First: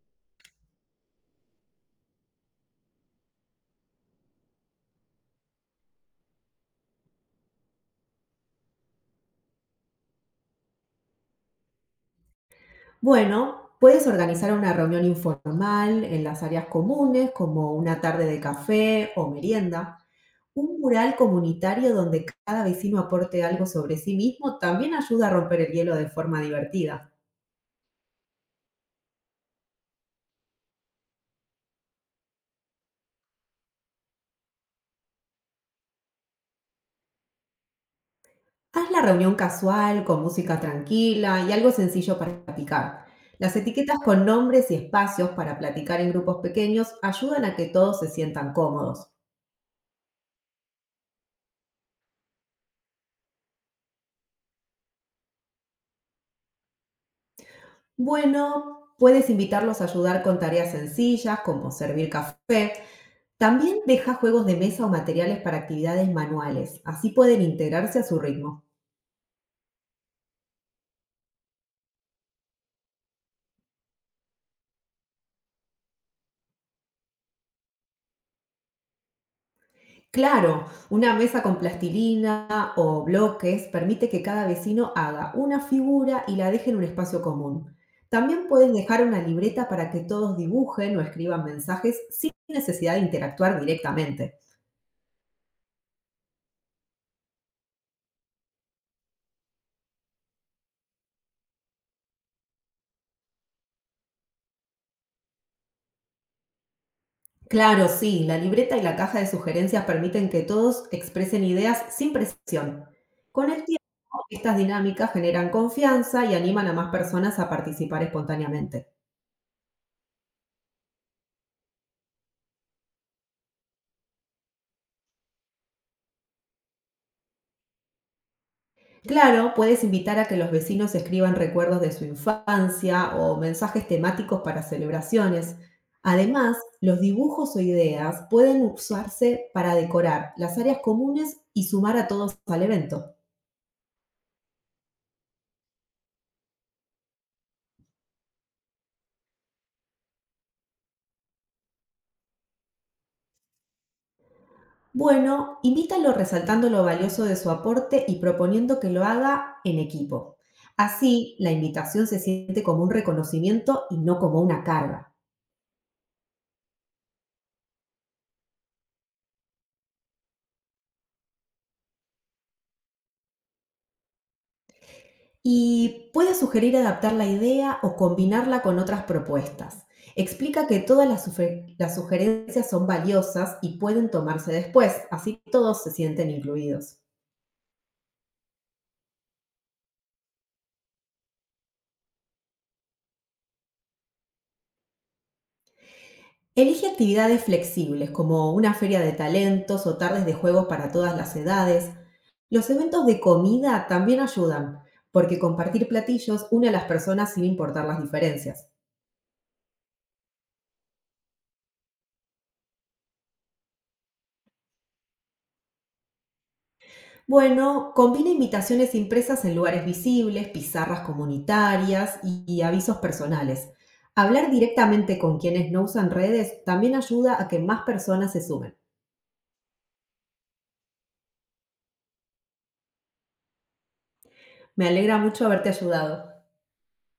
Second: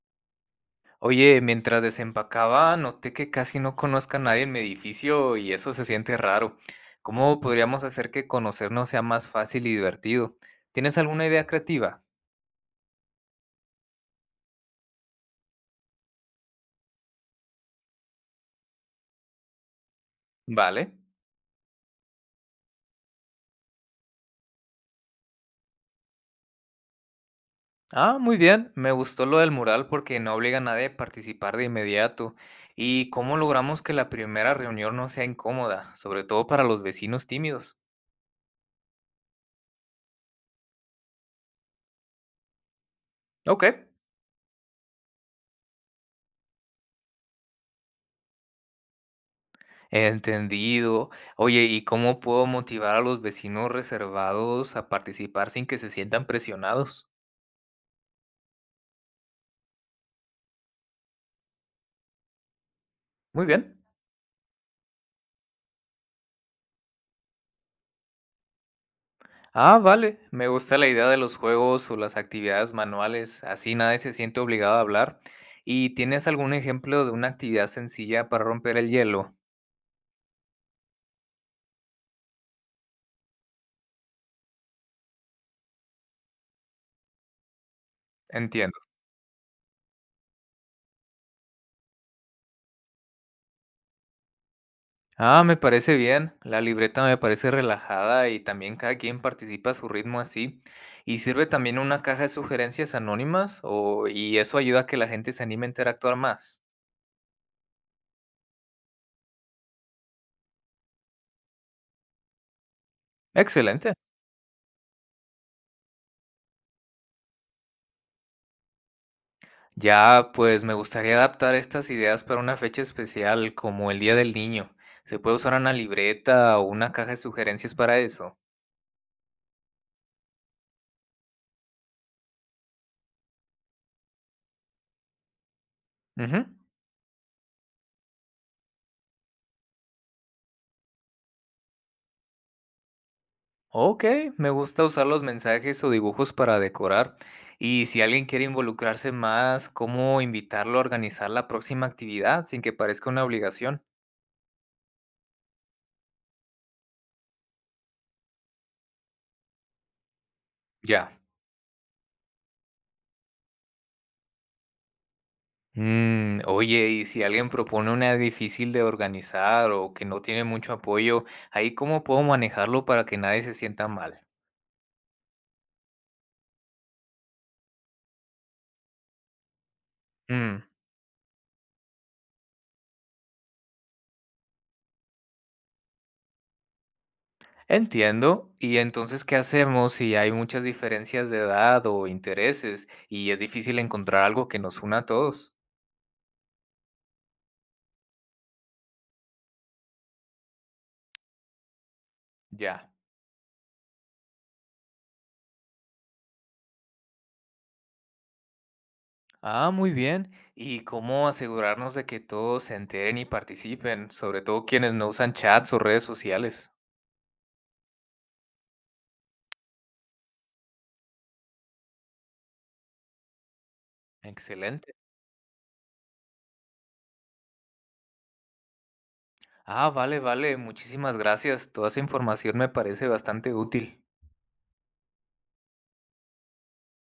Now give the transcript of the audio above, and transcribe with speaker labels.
Speaker 1: Oye, mientras desempacaba, noté que casi no conozco a nadie en mi edificio y eso se siente raro. ¿Cómo podríamos hacer que conocernos sea más fácil y divertido? ¿Tienes alguna idea creativa?
Speaker 2: Bueno, puedes organizar una reunión informal en las áreas comunes, como una tarde de café o merienda. Un
Speaker 1: Vale.
Speaker 2: mural comunitario donde cada vecino aporte algo sobre sí mismo también ayuda a romper el hielo de forma divertida.
Speaker 1: Ah, muy bien. Me gustó lo del mural porque no obliga a nadie a participar de inmediato. ¿Y cómo logramos que la primera reunión no sea incómoda, sobre todo para los vecinos tímidos?
Speaker 2: Haz la reunión casual, con música tranquila y algo sencillo para platicar. Las
Speaker 1: Ok.
Speaker 2: etiquetas con nombres y espacios para platicar en grupos pequeños ayudan a que todos se sientan cómodos.
Speaker 1: Entendido. Oye, ¿y cómo puedo motivar a los vecinos reservados a participar sin que se sientan presionados?
Speaker 2: Bueno, puedes invitarlos a ayudar con tareas sencillas como servir café.
Speaker 1: Muy
Speaker 2: También
Speaker 1: bien.
Speaker 2: deja juegos de mesa o materiales para actividades manuales, así pueden integrarse a su ritmo.
Speaker 1: Ah, vale. Me gusta la idea de los juegos o las actividades manuales. Así nadie se siente obligado a hablar. ¿Y tienes algún ejemplo de una actividad sencilla para romper el hielo?
Speaker 2: Claro, una mesa con plastilina o bloques permite que cada vecino haga una figura y la deje en un espacio común. También puedes
Speaker 1: Entiendo.
Speaker 2: dejar una libreta para que todos dibujen o escriban mensajes sin necesidad de interactuar directamente.
Speaker 1: Ah, me parece bien. La libreta me parece relajada y también cada quien participa a su ritmo así. ¿Y sirve también una caja de sugerencias anónimas? O, y eso ayuda a que la gente se anime a interactuar más.
Speaker 2: Claro, sí, la libreta y la caja de sugerencias permiten que todos expresen ideas sin presión. Con el tiempo,
Speaker 1: Excelente.
Speaker 2: estas dinámicas generan confianza y animan a más personas a participar espontáneamente.
Speaker 1: Ya, pues me gustaría adaptar estas ideas para una fecha especial, como el Día del Niño. ¿Se puede usar una libreta o una caja de sugerencias para eso?
Speaker 2: Claro, puedes invitar a que los vecinos escriban recuerdos de su infancia o mensajes temáticos para celebraciones.
Speaker 1: Ujú.
Speaker 2: Además, los dibujos o ideas pueden usarse para decorar las áreas comunes y sumar a todos al evento.
Speaker 1: Ok, me gusta usar los mensajes o dibujos para decorar. Y si alguien quiere involucrarse más, ¿cómo invitarlo a organizar la próxima actividad sin que parezca una obligación?
Speaker 2: Bueno, invítalo resaltando lo valioso de su aporte y proponiendo que lo haga en equipo.
Speaker 1: Ya.
Speaker 2: Así, la invitación se siente como un reconocimiento y no como una carga.
Speaker 1: Oye, y si alguien propone una difícil de organizar o que no tiene mucho apoyo, ¿ahí cómo puedo manejarlo para que nadie se sienta mal?
Speaker 2: Y puede sugerir adaptar la idea o combinarla con otras propuestas.
Speaker 1: Mm,
Speaker 2: Explica que todas las sugerencias son valiosas y pueden tomarse después, así todos se sienten incluidos.
Speaker 1: entiendo. ¿Y entonces qué hacemos si hay muchas diferencias de edad o intereses y es difícil encontrar algo que nos una a todos?
Speaker 2: Elige actividades flexibles como una feria de talentos o tardes de juegos para todas las edades. Los
Speaker 1: Ya.
Speaker 2: eventos de comida también ayudan, porque compartir platillos une a las personas sin importar las diferencias.
Speaker 1: Ah, muy bien. ¿Y cómo asegurarnos de que todos se enteren y participen, sobre todo quienes no usan chats o redes sociales?
Speaker 2: Bueno, combina invitaciones impresas en lugares visibles, pizarras comunitarias y avisos personales. Hablar
Speaker 1: Excelente.
Speaker 2: directamente con quienes no usan redes también ayuda a que más personas se sumen.
Speaker 1: Ah, vale, vale. Muchísimas gracias. Toda esa información me parece bastante útil.
Speaker 2: Me alegra mucho haberte ayudado.